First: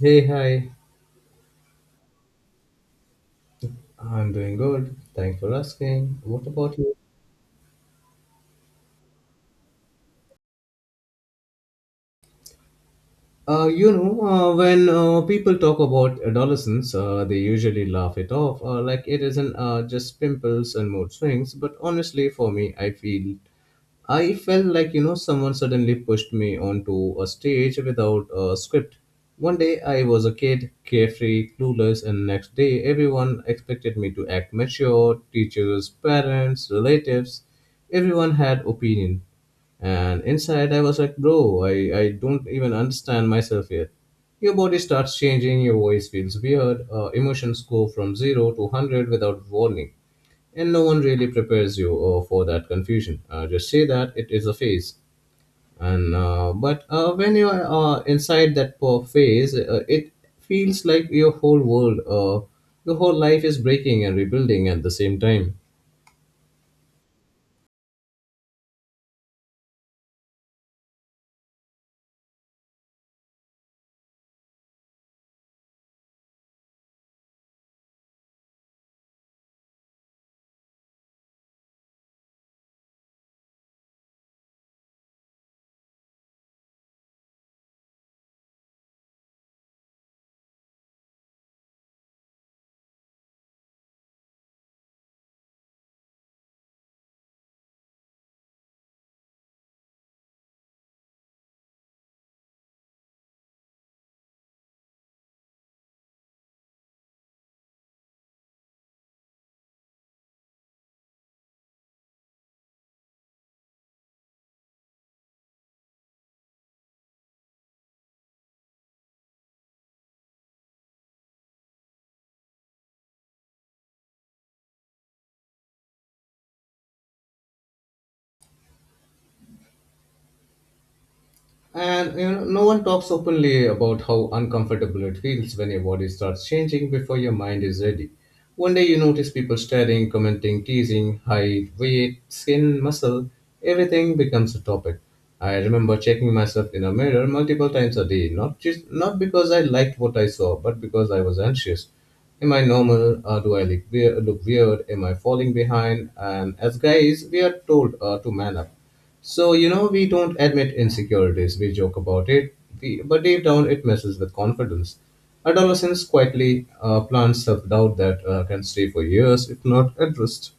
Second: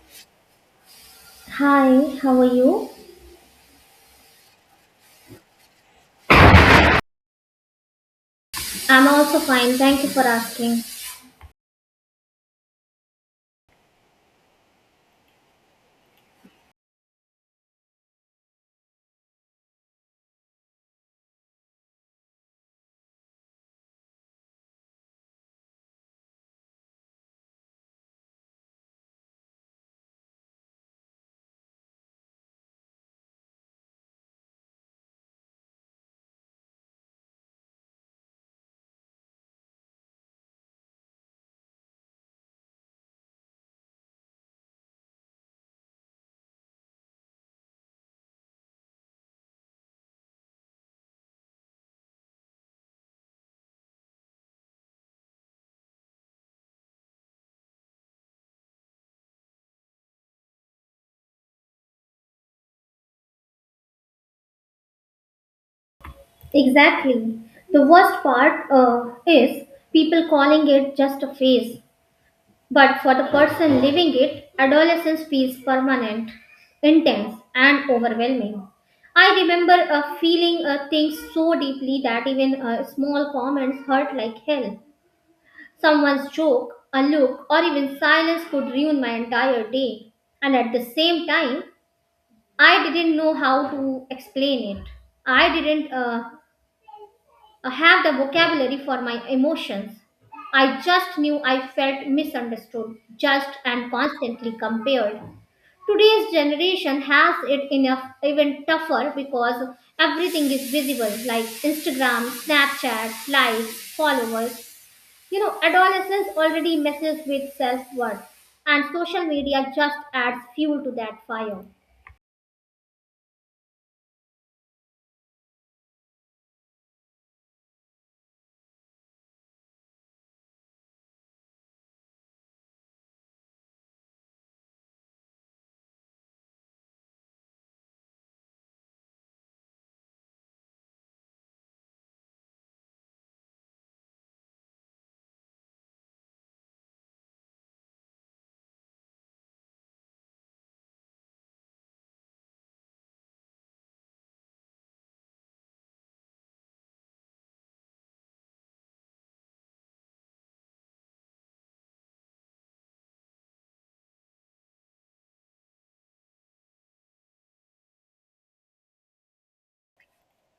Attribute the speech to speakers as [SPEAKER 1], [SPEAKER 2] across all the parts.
[SPEAKER 1] Hey, hi.
[SPEAKER 2] Hi, how are you?
[SPEAKER 1] I'm doing good. Thanks for asking. What about you?
[SPEAKER 2] I'm also fine. Thank you for asking.
[SPEAKER 1] When people talk about adolescence, they usually laugh it off, like it isn't just pimples and mood swings. But honestly, for me, I felt like someone suddenly pushed me onto a stage without a script. One day I was a kid, carefree, clueless, and next day everyone expected me to act mature, teachers, parents, relatives, everyone had opinion. And inside I was like, bro, I don't even understand myself yet. Your body starts changing, your voice feels weird, emotions go from 0 to 100 without warning, and no one really prepares you for that confusion. Just say that it is a phase, and but when you are inside that phase, it feels like your whole life is breaking and rebuilding at the same time.
[SPEAKER 2] Exactly. The worst part is people calling it just a phase, but for the person living it, adolescence feels permanent, intense, and overwhelming. I remember feeling things so deeply that even small comments hurt like hell. Someone's joke, a look, or even silence could ruin my entire day. And at the same time, I didn't know how to explain it. I didn't have the vocabulary for my emotions. I just knew I felt misunderstood, judged, and constantly compared. Today's generation has it in a even tougher because everything is visible like Instagram, Snapchat, likes, followers. You know, adolescents already messes with self worth, and social media just adds fuel to that fire.
[SPEAKER 1] No one talks openly about how uncomfortable it feels when your body starts changing before your mind is ready. One day you notice people staring, commenting, teasing, height, weight, skin, muscle, everything becomes a topic. I remember checking myself in a mirror multiple times a day, not because I liked what I saw, but because I was anxious. Am I normal? Do I look weird? Am I falling behind? And as guys, we are told to man up so, we don't admit insecurities, we joke about it, but deep down it messes with confidence. Adolescence quietly plants self doubt that can stay for years if not addressed.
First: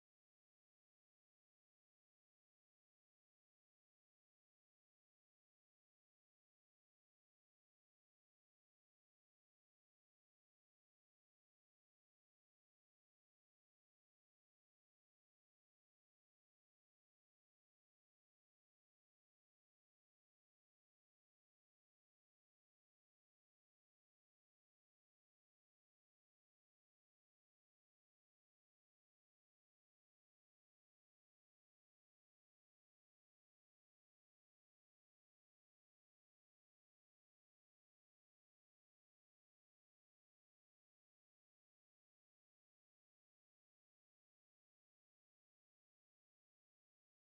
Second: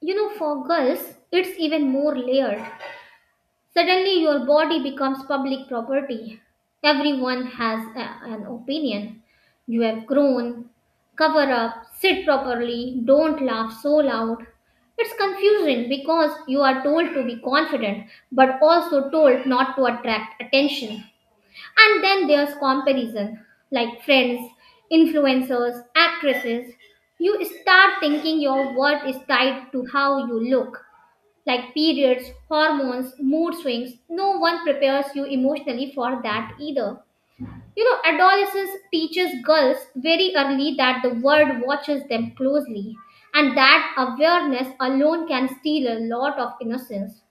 [SPEAKER 2] You know, for girls, it's even more layered. Suddenly, your body becomes public property. Everyone has an opinion. You have grown. Cover up, sit properly, don't laugh so loud. It's confusing because you are told to be confident but also told not to attract attention. And then there's comparison, like friends, influencers, actresses. You start thinking your worth is tied to how you look like periods, hormones, mood swings. No one prepares you emotionally for that either. You know, adolescence teaches girls very early that the world watches them closely, and that awareness alone can steal a lot of innocence.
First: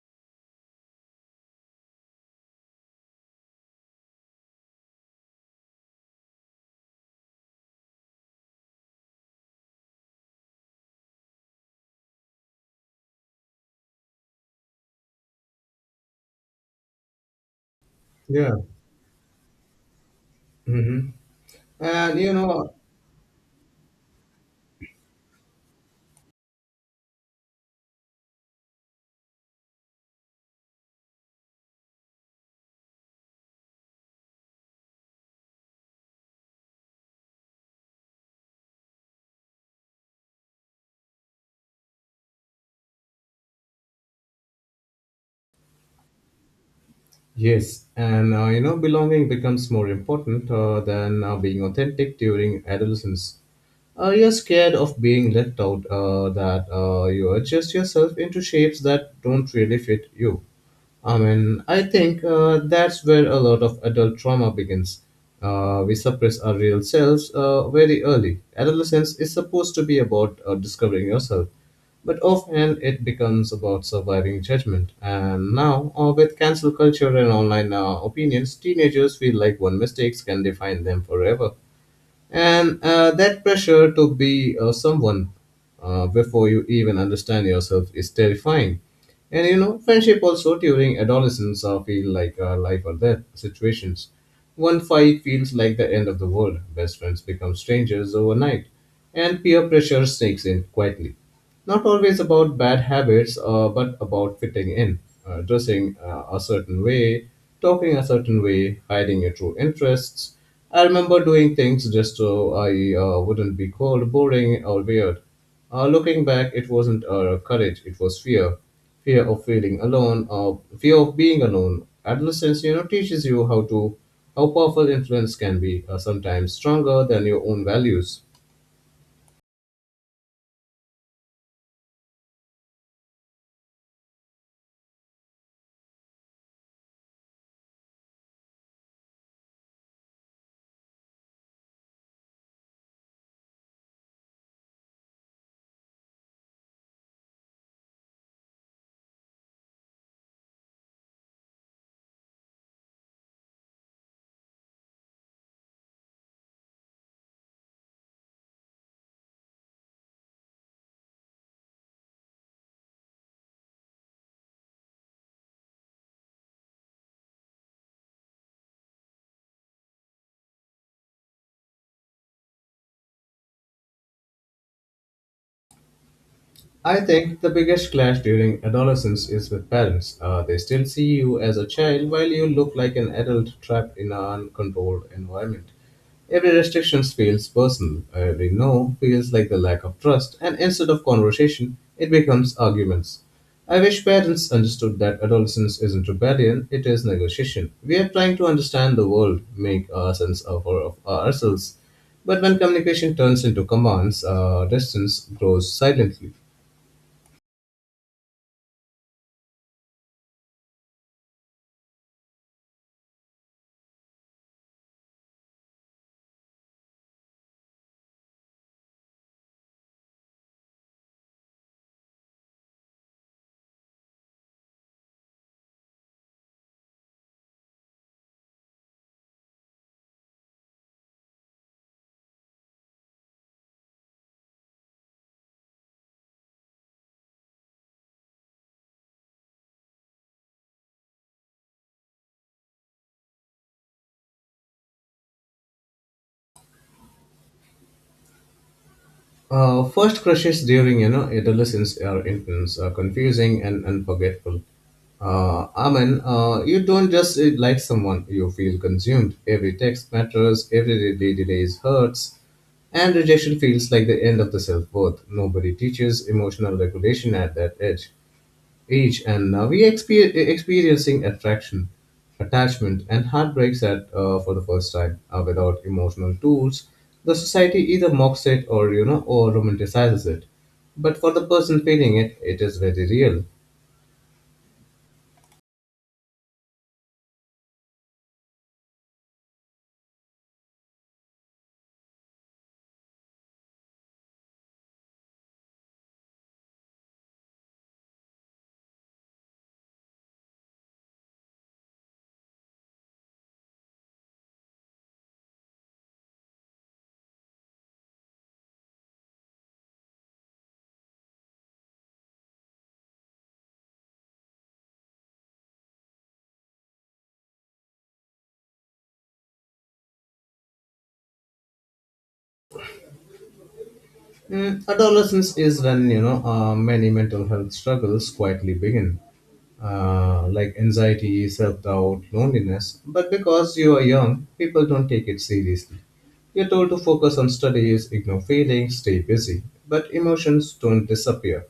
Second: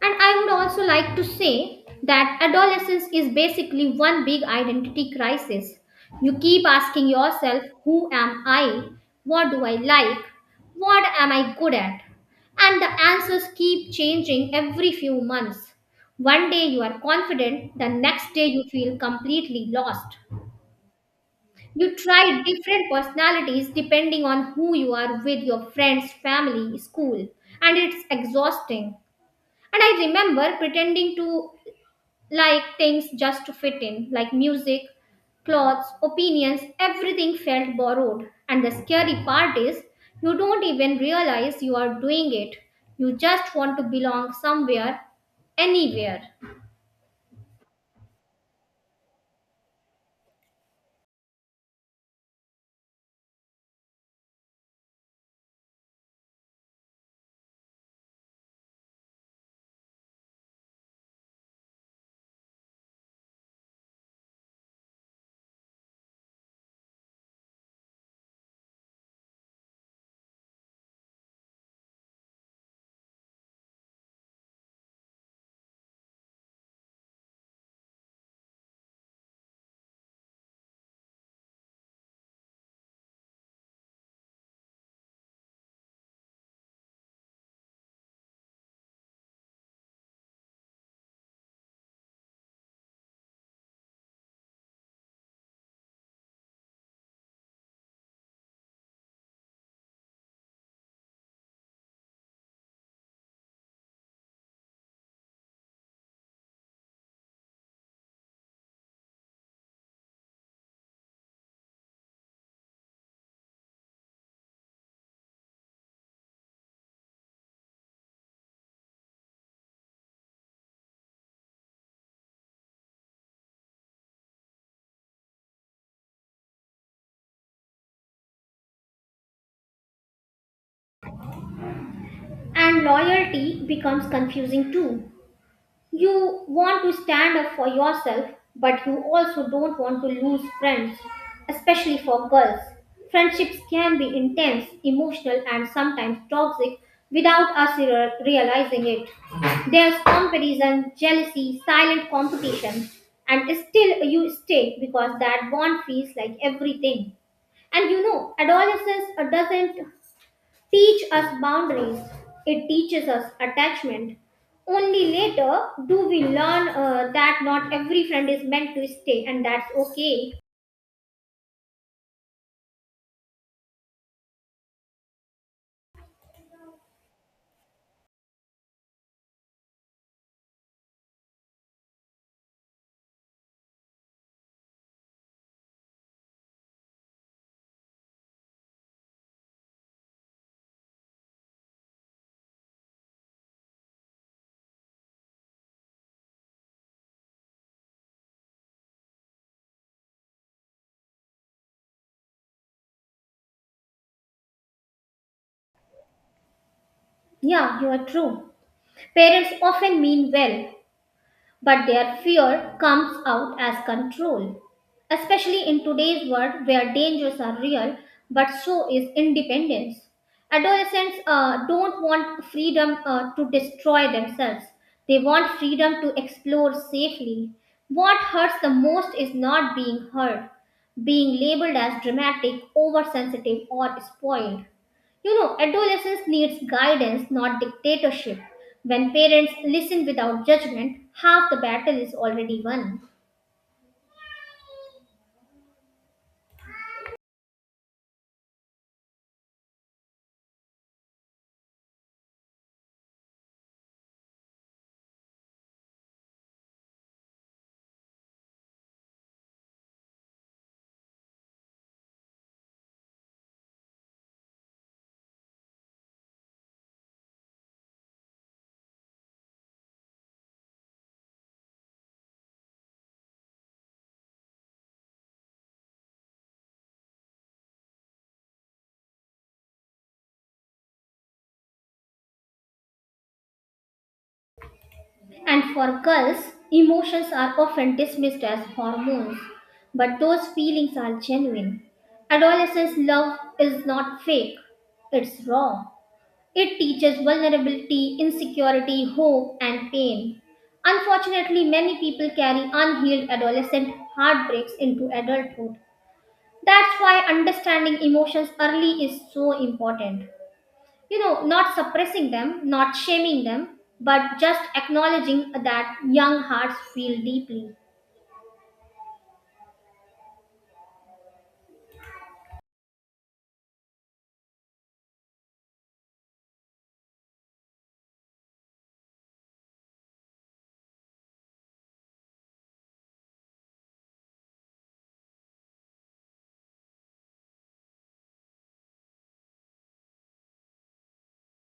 [SPEAKER 2] And I would also like to say that adolescence is basically one big identity crisis. You keep asking yourself, who am I? What do I like? What am I good at? And the answers keep changing every few months. One day you are confident, the next day
[SPEAKER 1] Yeah.
[SPEAKER 2] you feel completely lost.
[SPEAKER 1] Hmm.
[SPEAKER 2] You
[SPEAKER 1] And, you
[SPEAKER 2] try
[SPEAKER 1] know,
[SPEAKER 2] different personalities depending on who you are with your friends, family, school, and it's exhausting. And I remember pretending to like things just to fit in, like music, clothes, opinions, everything felt borrowed. And the scary part is, you don't even realize you are doing it. You just want to belong somewhere, anywhere.
[SPEAKER 1] yes, belonging becomes more important than being authentic during adolescence. You're scared of being left out, that you adjust yourself into shapes that don't really fit you. I mean, I think that's where a lot of adult trauma begins. We suppress our real selves very early. Adolescence is supposed to be about discovering yourself, but often it becomes about surviving judgment. And now, with cancel culture and online opinions, teenagers feel like one mistake can define them forever. And that pressure to be someone before you even understand yourself is terrifying. And friendship also during adolescence are feel like life or death situations. One fight feels like the end of the world. Best friends become strangers overnight, and peer pressure sneaks in quietly. Not always about bad habits, but about fitting in, dressing a certain way, talking a certain way, hiding your true interests. I remember doing things just so I wouldn't be called boring or weird. Looking back, it wasn't courage, it was fear. Fear of feeling alone, fear of being alone. Adolescence, you know, teaches you how powerful influence can be, sometimes stronger than your own values.
[SPEAKER 2] And loyalty becomes confusing too. You want to stand up for yourself, but you also don't want to lose friends, especially for girls. Friendships can be intense, emotional, and sometimes toxic without realizing it. There's comparison, jealousy, silent competition, and still you stay because that bond feels like everything. And you know, adolescence doesn't teach us boundaries, it teaches us attachment. Only later do we learn that not every friend is meant to stay, and that's okay.
[SPEAKER 1] I think the biggest clash during adolescence is with parents. They still see you as a child while you look like an adult trapped in an uncontrolled environment. Every restriction feels personal, every no feels like the lack of trust, and instead of conversation, it becomes arguments. I wish parents understood that adolescence isn't rebellion, it is negotiation. We are trying to understand the world, make a sense of ourselves. But when communication turns into commands, distance grows silently.
[SPEAKER 2] Yeah, you are true. Parents often mean well, but their fear comes out as control, especially in today's world where dangers are real, but so is independence. Adolescents don't want freedom to destroy themselves, they want freedom to explore safely. What hurts the most is not being heard, being labeled as dramatic, oversensitive, or spoiled. You know, adolescence needs guidance, not dictatorship. When parents listen without judgment, half the battle is already won.
[SPEAKER 1] First crushes during adolescence are intense, confusing, and unforgettable. Amen. You don't just like someone; you feel consumed. Every text matters. Every delay delays hurts, and rejection feels like the end of the self worth. Nobody teaches emotional regulation at that age, and we experiencing attraction, attachment, and heartbreaks for the first time without emotional tools. The society either mocks it or you know or romanticizes it, but for the person feeling it, it is very real.
[SPEAKER 2] And for girls, emotions are often dismissed as hormones, but those feelings are genuine. Adolescence love is not fake, it's raw. It teaches vulnerability, insecurity, hope, and pain. Unfortunately, many people carry unhealed adolescent heartbreaks into adulthood. That's why understanding emotions early is so important. You know, not suppressing them, not shaming them, but just acknowledging that young hearts feel deeply.
[SPEAKER 1] Adolescence is when many mental health struggles quietly begin, like anxiety, self-doubt, loneliness. But because you are young, people don't take it seriously. You're told to focus on studies, ignore feelings, stay busy. But emotions don't disappear;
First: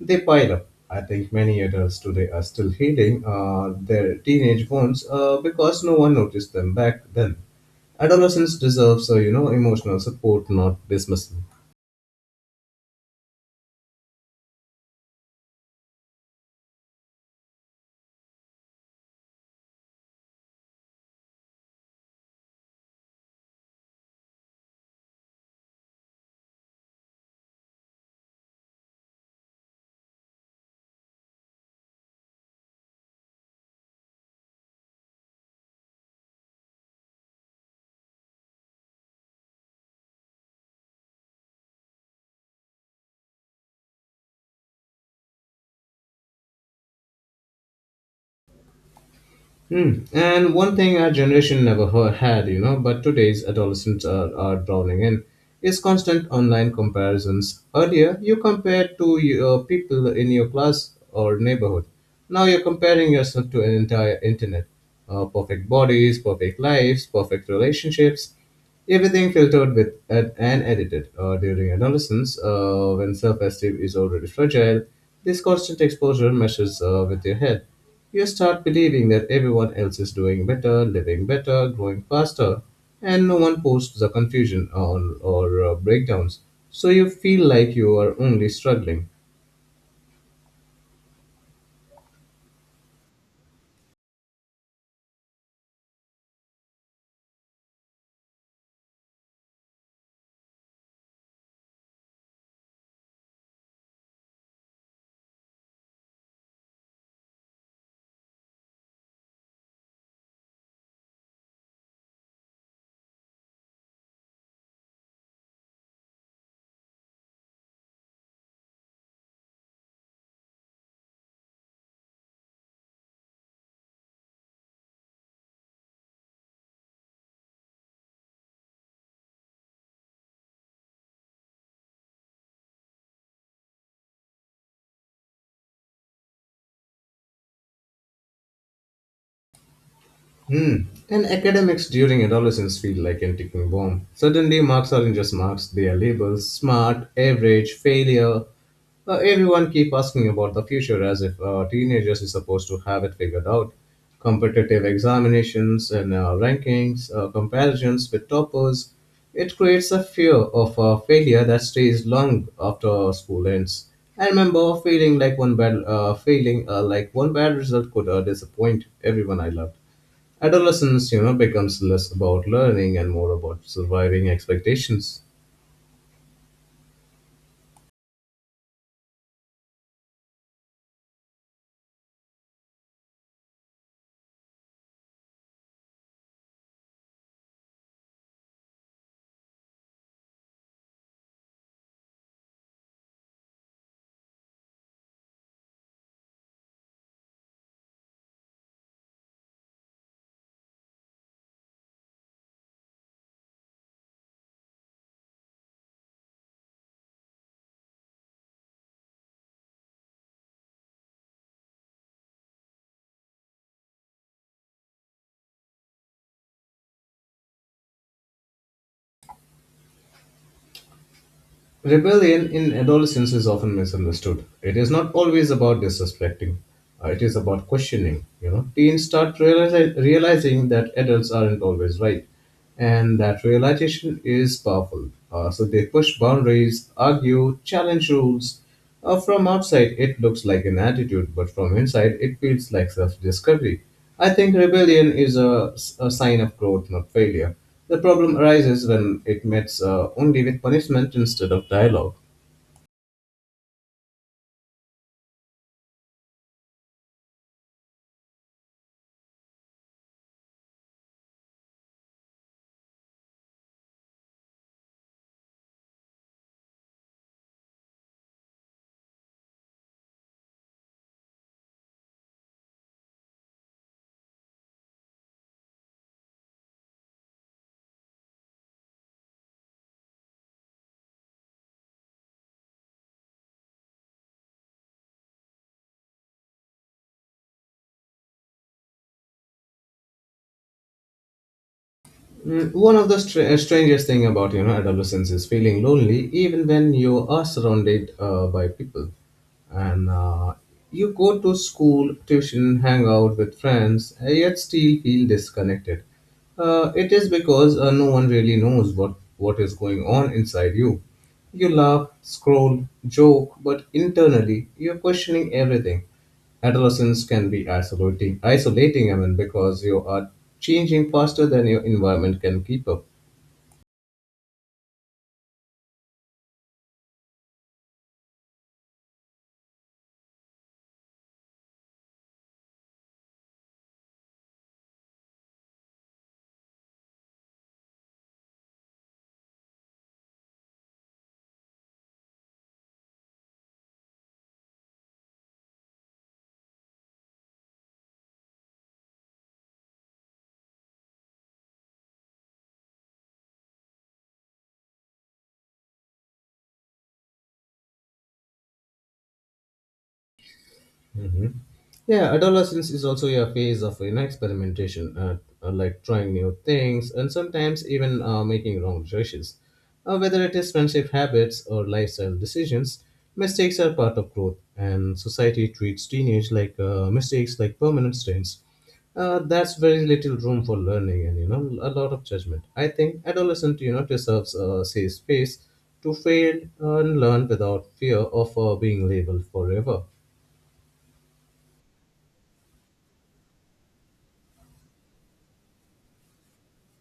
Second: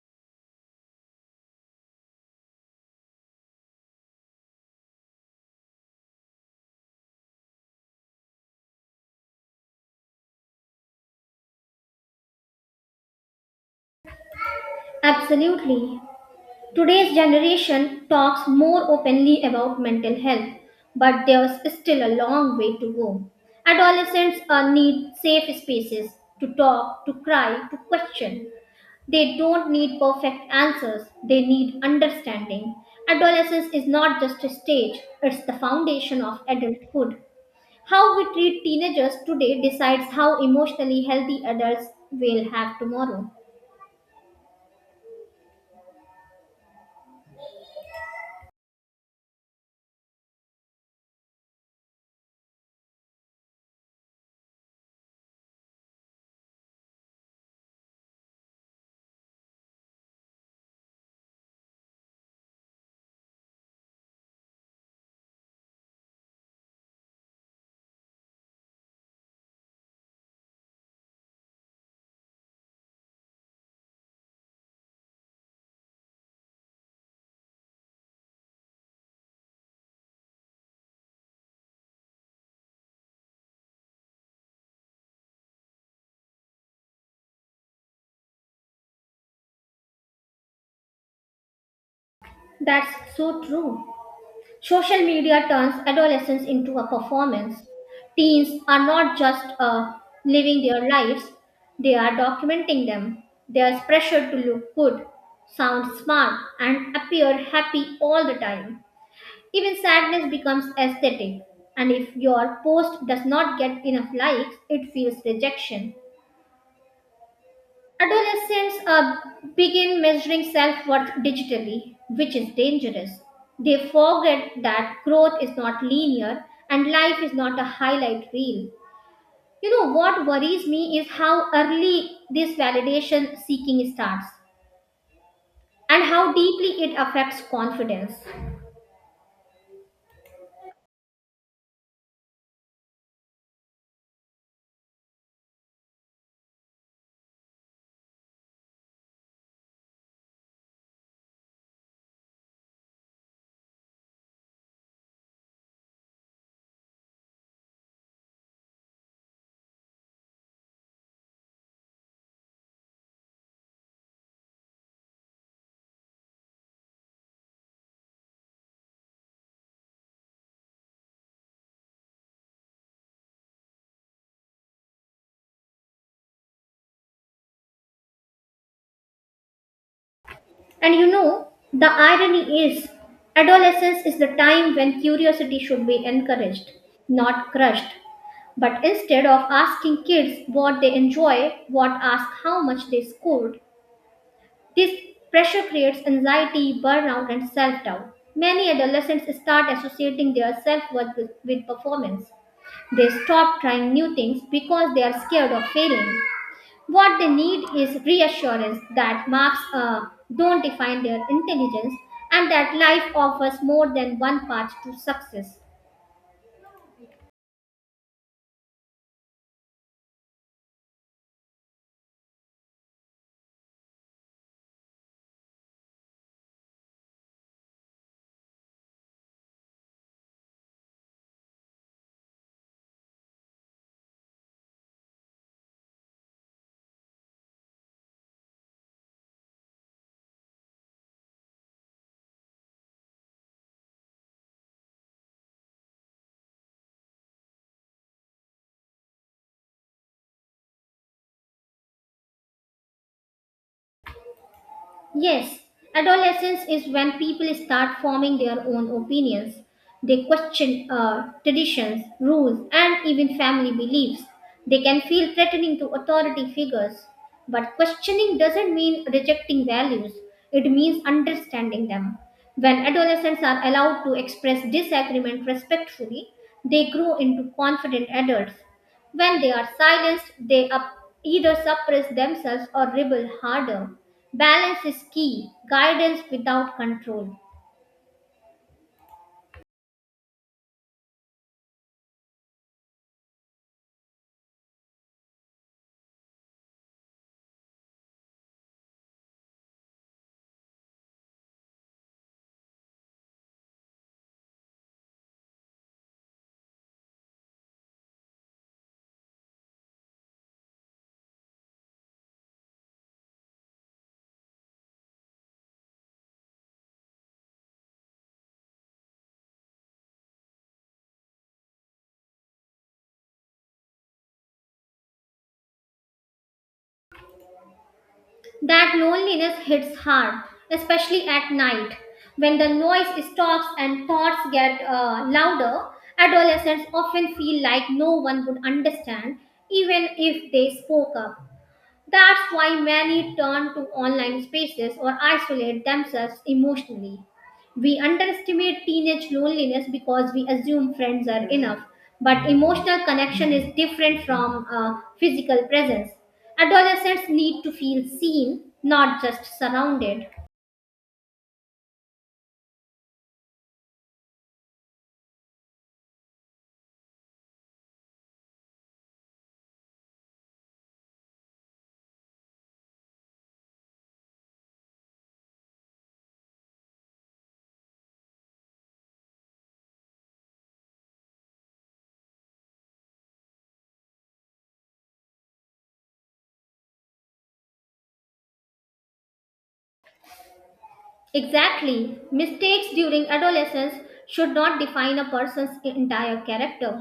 [SPEAKER 1] they pile up. I think many adults today are still healing their teenage wounds because no one noticed them back then. Adolescence deserves, emotional support, not dismissal.
[SPEAKER 2] Absolutely. Today's generation talks more openly about mental health, but there's still a long way to go. Adolescents need safe spaces to talk, to cry, to question. They don't need perfect answers, they need understanding. Adolescence is not just a stage, it's the foundation of adulthood. How we treat teenagers today decides how emotionally healthy adults will have tomorrow.
[SPEAKER 1] Hmm. And one thing our generation never had, but today's adolescents are drowning in is constant online comparisons. Earlier, you compared to your people in your class or neighborhood. Now you're comparing yourself to an entire internet. Perfect bodies, perfect lives, perfect relationships. Everything filtered with and edited. During adolescence, when self esteem is already fragile, this constant exposure meshes with your head. You start believing that everyone else is doing better, living better, growing faster, and no one posts the confusion or breakdowns. So you feel like you are only struggling.
[SPEAKER 2] That's so true. Social media turns adolescence into a performance. Teens are not just living their lives, they are documenting them. There is pressure to look good, sound smart, and appear happy all the time. Even sadness becomes aesthetic, and if your post does not get enough likes, it feels rejection. Adolescents begin measuring self worth digitally, which is dangerous. They forget that growth is not linear and life is not a highlight reel. You know what worries me is how early this validation seeking starts and how deeply it affects confidence.
[SPEAKER 1] Hmm. And academics during adolescence feel like an ticking bomb. Suddenly, marks aren't just marks, they are labels smart, average, failure. Everyone keep asking about the future as if teenagers is supposed to have it figured out. Competitive examinations and rankings, comparisons with toppers, it creates a fear of failure that stays long after school ends. I remember feeling like one bad, feeling like one bad result could disappoint everyone I loved. Adolescence, you know, becomes less about learning and more about surviving expectations.
[SPEAKER 2] And you know, the irony is, adolescence is the time when curiosity should be encouraged, not crushed. But instead of asking kids what they enjoy, what ask how much they scored, this pressure creates anxiety, burnout, and self doubt. Many adolescents start associating their self worth with performance. They stop trying new things because they are scared of failing. What they need is reassurance that marks don't define their intelligence and that life offers more than one path to success.
[SPEAKER 1] Rebellion in adolescence is often misunderstood. It is not always about disrespecting, it is about questioning. You know, teens start realizing that adults aren't always right, and that realization is powerful. So they push boundaries, argue, challenge rules. From outside, it looks like an attitude, but from inside, it feels like self discovery. I think rebellion is a sign of growth, not failure. The problem arises when it meets only with punishment instead of dialogue.
[SPEAKER 2] Yes, adolescence is when people start forming their own opinions. They question traditions, rules, and even family beliefs. They can feel threatening to authority figures. But questioning doesn't mean rejecting values, it means understanding them. When adolescents are allowed to express disagreement respectfully, they grow into confident adults when they are silenced, they up, either suppress themselves or rebel harder. Balance is key, guidance without control.
[SPEAKER 1] One of the strangest thing about adolescence is feeling lonely, even when you are surrounded by people, and you go to school, tuition, hang out with friends, yet still feel disconnected. It is because no one really knows what is going on inside you. You laugh, scroll, joke, but internally you're questioning everything. Adolescence can be isolating, I mean, because you are changing faster than your environment can keep up.
[SPEAKER 2] That loneliness hits hard, especially at night. When the noise stops and thoughts get louder, adolescents often feel like no one would understand, even if they spoke up. That's why many turn to online spaces or isolate themselves emotionally. We underestimate teenage loneliness because we assume friends are enough, but emotional connection is different from physical presence. Adolescents need to feel seen, not just surrounded.
[SPEAKER 1] Hmm. Yeah, adolescence is also a phase of experimentation, like trying new things and sometimes even making wrong choices. Whether it is friendship habits or lifestyle decisions, mistakes are part of growth, and society treats teenage like mistakes like permanent stains. That's very little room for learning and a lot of judgment. I think adolescent deserves a safe space to fail and learn without fear of being labeled forever.
[SPEAKER 2] Exactly. Mistakes during adolescence should not define a person's entire character.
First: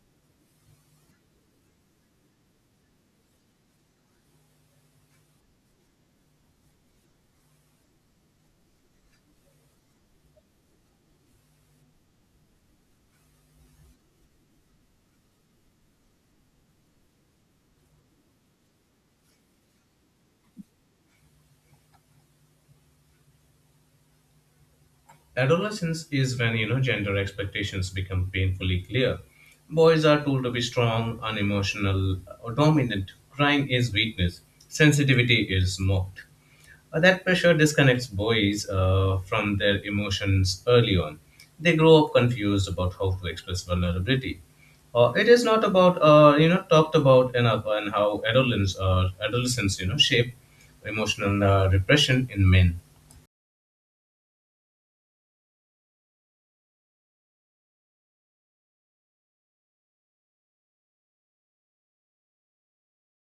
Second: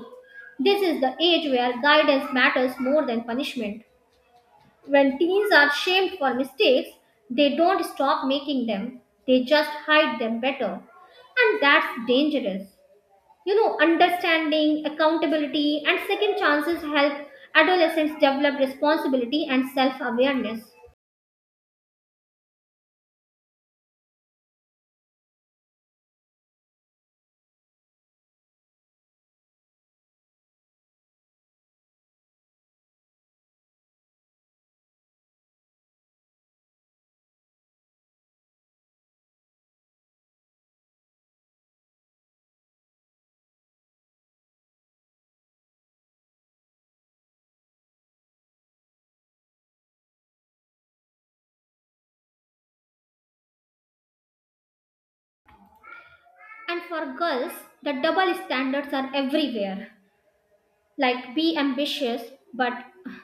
[SPEAKER 2] This is the age where guidance matters more than punishment. When teens are shamed for mistakes, they don't stop making them, they just hide them better. And that's dangerous. You know, understanding, accountability, and second chances help adolescents develop responsibility and self awareness.
[SPEAKER 1] Adolescence is when gender expectations become painfully clear. Boys are told to be strong, unemotional, or dominant. Crying is weakness. Sensitivity is mocked. That pressure disconnects boys from their emotions early on. They grow up confused about how to express vulnerability. It is not about talked about enough and how adolescents shape emotional repression in men.
[SPEAKER 2] And for girls, the double standards are everywhere. Like be ambitious but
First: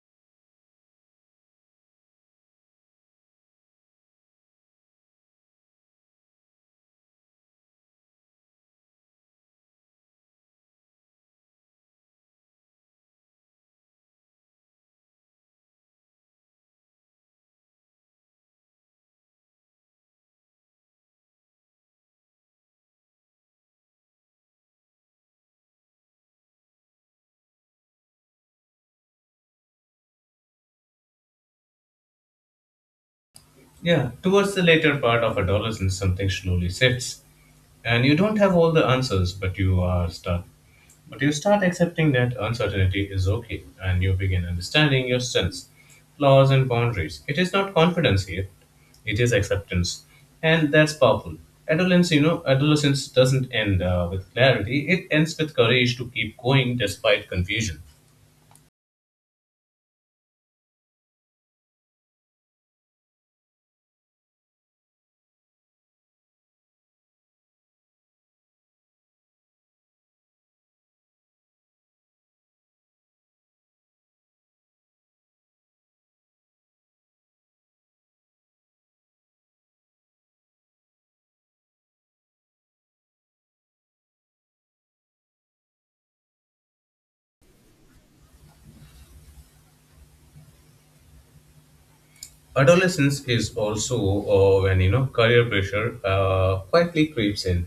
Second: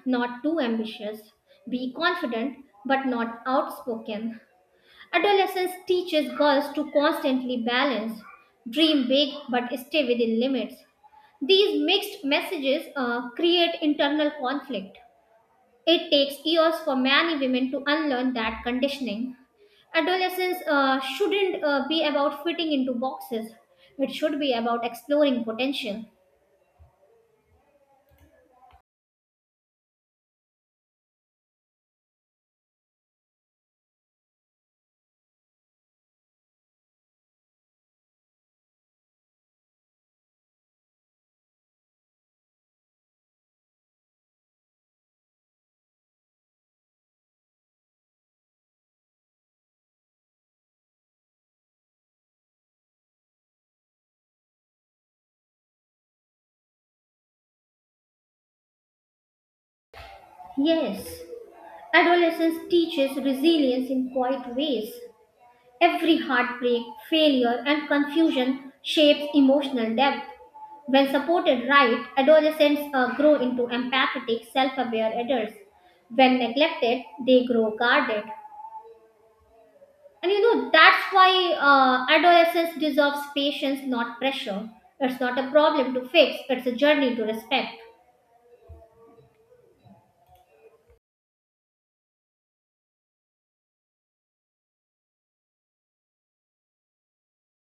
[SPEAKER 2] not too ambitious. Be confident but not outspoken. Adolescence teaches girls to constantly balance, dream big but stay within limits. These mixed messages create internal conflict. It takes years for many women to unlearn that conditioning. Adolescence shouldn't be about fitting into boxes, it should be about exploring potential.
[SPEAKER 1] Yeah, towards the later part of adolescence, something slowly shifts, and you don't have all the answers, but you start accepting that uncertainty is okay, and you begin understanding your strengths, flaws, and boundaries. It is not confidence here; it is acceptance, and that's powerful. Adolescence doesn't end with clarity; it ends with courage to keep going despite confusion.
[SPEAKER 2] Yes, adolescence teaches resilience in quiet ways. Every heartbreak, failure, and confusion shapes emotional depth. When supported right, adolescents grow into empathetic, self aware adults. When neglected, they grow guarded. And you know, that's why adolescence deserves patience, not pressure. It's not a problem to fix, it's a journey to respect.
[SPEAKER 1] Adolescence is also when career pressure quietly creeps in.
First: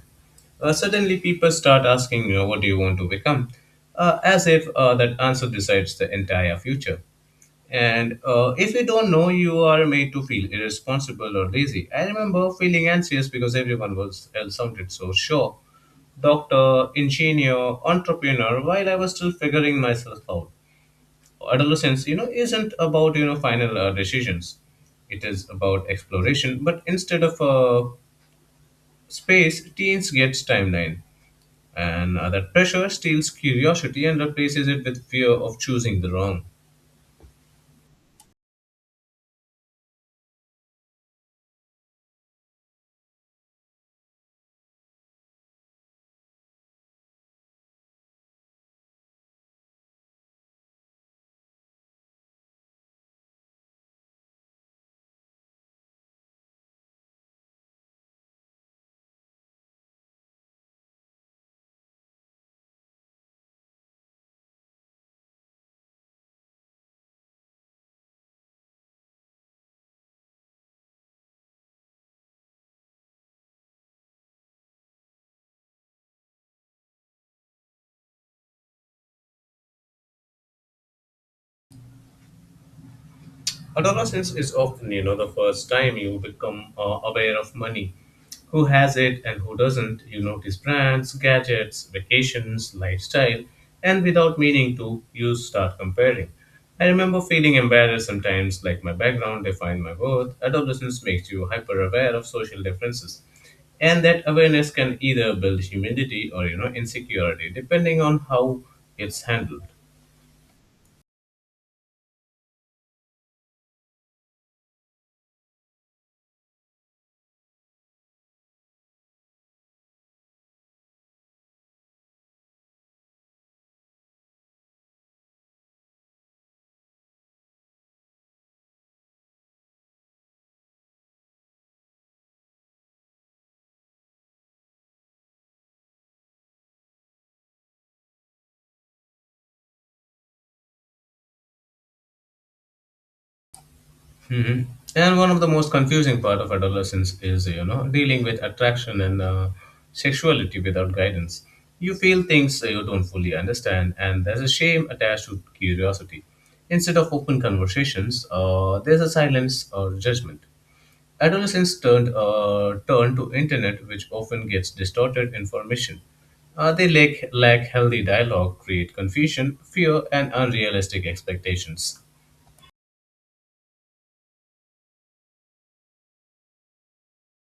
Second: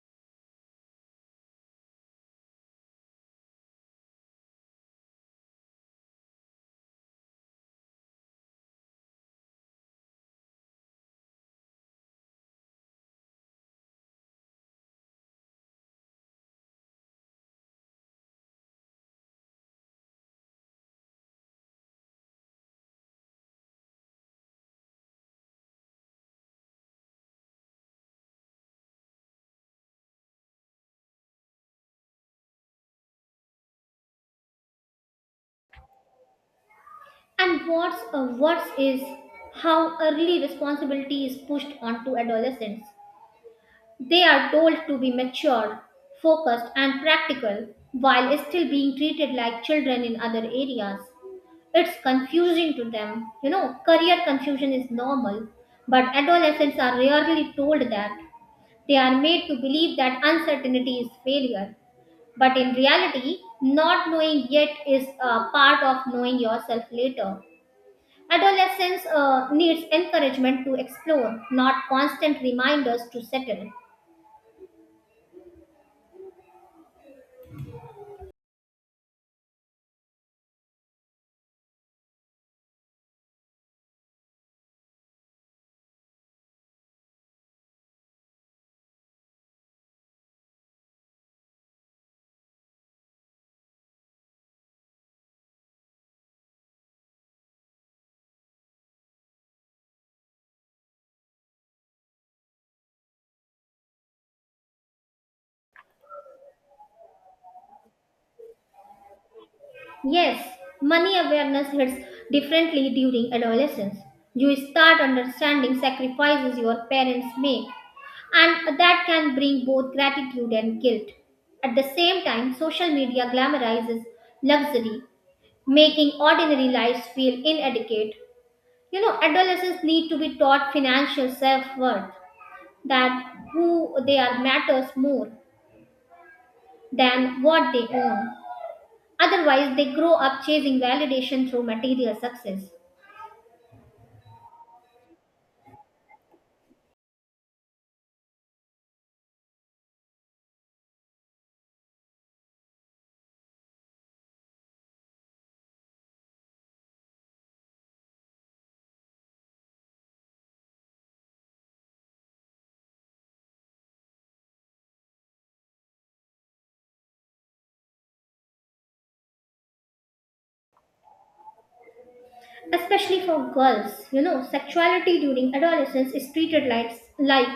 [SPEAKER 1] Suddenly people start asking, what do you want to become, as if that answer decides the entire future. And if you don't know, you are made to feel irresponsible or lazy. I remember feeling anxious because everyone was else sounded so sure: doctor, engineer, entrepreneur, while I was still figuring myself out. Adolescence, isn't about, final decisions. It is about exploration, but instead of a space, teens gets timeline. And that pressure steals curiosity and replaces it with fear of choosing the wrong.
[SPEAKER 2] And what's worse is how early responsibility is pushed onto adolescents. They are told to be mature, focused, and practical while still being treated like children in other areas. It's confusing to them. You know, career confusion is normal, but adolescents are rarely told that. They are made to believe that uncertainty is failure, but in reality, not knowing yet is a part of knowing yourself later. Adolescence needs encouragement to explore, not constant reminders to settle.
[SPEAKER 1] Adolescence is often, you know, the first time you become aware of money. Who has it and who doesn't? You notice brands, gadgets, vacations, lifestyle, and without meaning to, you start comparing. I remember feeling embarrassed sometimes, like my background defined my worth. Adolescence makes you hyper aware of social differences. And that awareness can either build humility or, insecurity, depending on how it's handled.
[SPEAKER 2] Yes, money awareness hits differently during adolescence. You start understanding sacrifices your parents make, and that can bring both gratitude and guilt. At the same time, social media glamorizes luxury, making ordinary lives feel inadequate. You know, adolescents need to be taught financial self worth, that who they are matters more than what they own. Otherwise, they grow up chasing validation through material success.
[SPEAKER 1] Hmm. And one of the most confusing part of adolescence is, dealing with attraction and sexuality without guidance. You feel things you don't fully understand, and there's a shame attached to curiosity. Instead of open conversations, there's a silence or judgment. Adolescents turn to internet, which often gets distorted information. They lack healthy dialogue, create confusion, fear, and unrealistic expectations.
[SPEAKER 2] Especially for girls. You know, sexuality during adolescence is treated like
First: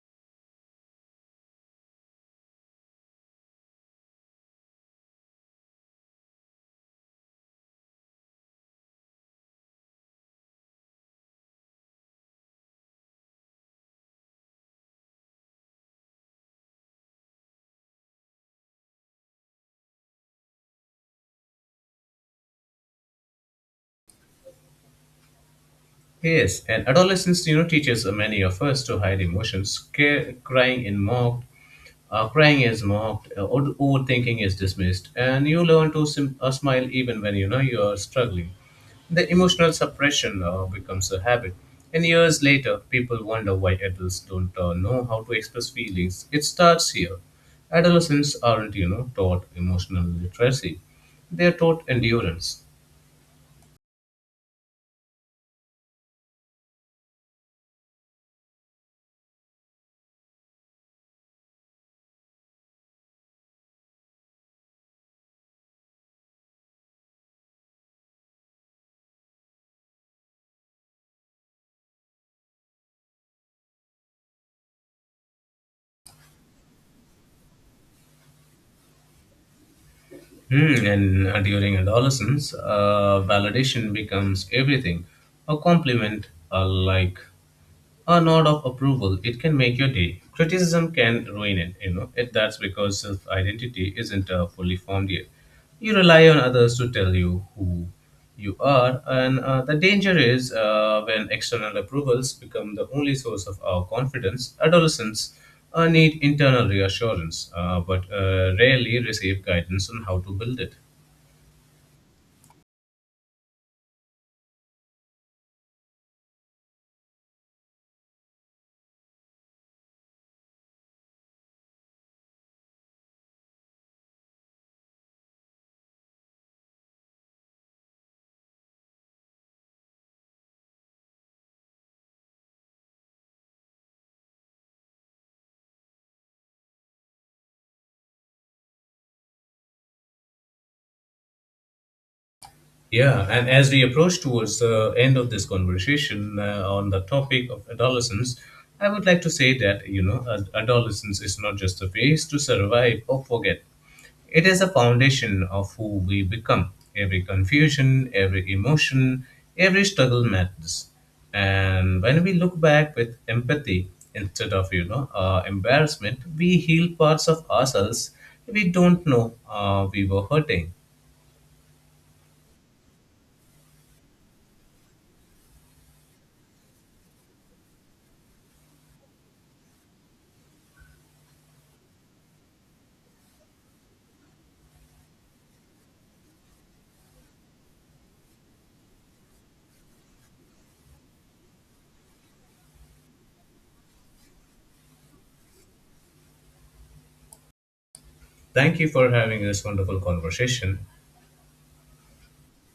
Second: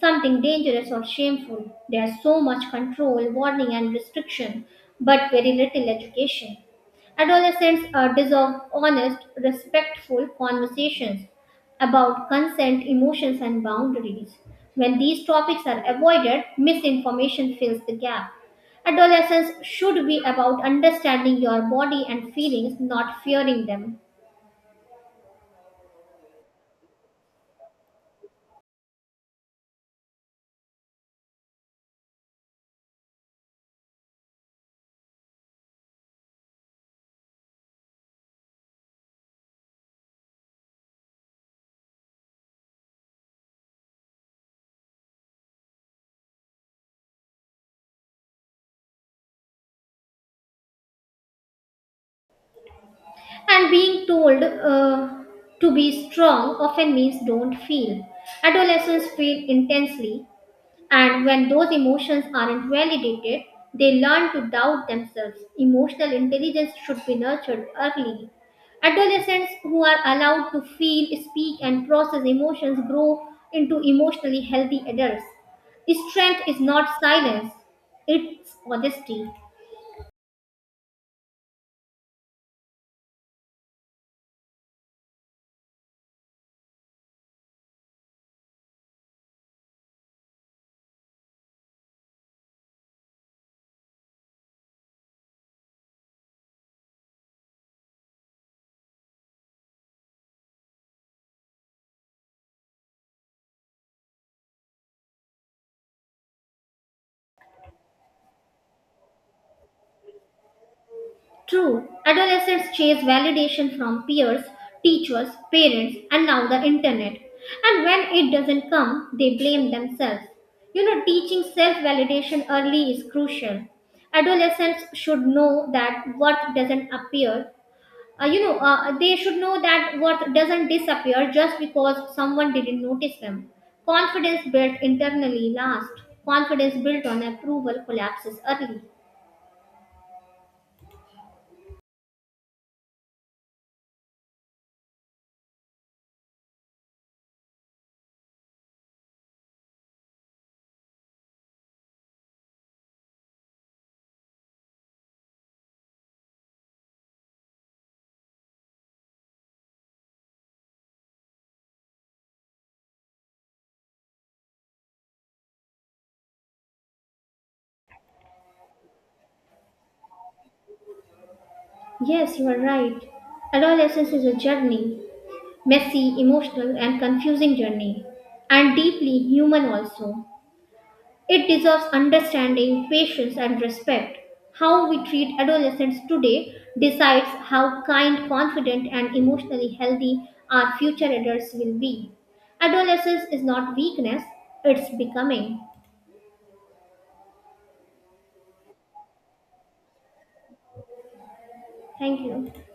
[SPEAKER 2] something dangerous or shameful. There's so much control, warning, and restriction, but very little education. Adolescents are deserve honest, respectful conversations about consent, emotions, and boundaries. When these topics are avoided, misinformation fills the gap. Adolescence should be about understanding your body and feelings, not fearing them.
[SPEAKER 1] Yes, and adolescence, teaches many of us to hide emotions. Care, crying in mocked, crying is mocked, overthinking is dismissed, and you learn to smile even when you know you are struggling. The emotional suppression becomes a habit, and years later, people wonder why adults don't know how to express feelings. It starts here. Adolescents aren't, taught emotional literacy; they are taught endurance.
[SPEAKER 2] And being told to be strong often means don't feel. Adolescents feel intensely, and when those emotions aren't validated, they learn to doubt themselves. Emotional intelligence should be nurtured early. Adolescents who are allowed to feel, speak, and process emotions grow into emotionally healthy adults. Strength is not silence, it's honesty.
[SPEAKER 1] And during adolescence, validation becomes everything. A compliment, a like, a nod of approval, it can make your day. Criticism can ruin it. That's because self identity isn't fully formed yet. You rely on others to tell you who you are, and the danger is when external approvals become the only source of our confidence. Adolescents need internal reassurance, but rarely receive guidance on how to build it.
[SPEAKER 2] True, adolescents chase validation from peers, teachers, parents, and now the internet. And when it doesn't come, they blame themselves. You know, teaching self validation early is crucial. Adolescents should know that worth doesn't appear. They should know that worth doesn't disappear just because someone didn't notice them. Confidence built internally lasts. Confidence built on approval collapses early.
[SPEAKER 1] Yeah, and as we approach towards the end of this conversation on the topic of adolescence, I would like to say that, adolescence is not just a phase to survive or forget. It is a foundation of who we become. Every confusion, every emotion, every struggle matters. And when we look back with empathy instead of, embarrassment, we heal parts of ourselves we don't know we were hurting.
[SPEAKER 2] Yes, you are right. Adolescence is a journey, messy, emotional, and confusing journey, and deeply human also. It deserves understanding, patience, and respect. How we treat adolescents today decides how kind, confident, and emotionally healthy our future adults will be. Adolescence is not weakness, it's becoming.
[SPEAKER 1] Thank you for having this wonderful conversation.
[SPEAKER 2] Thank you.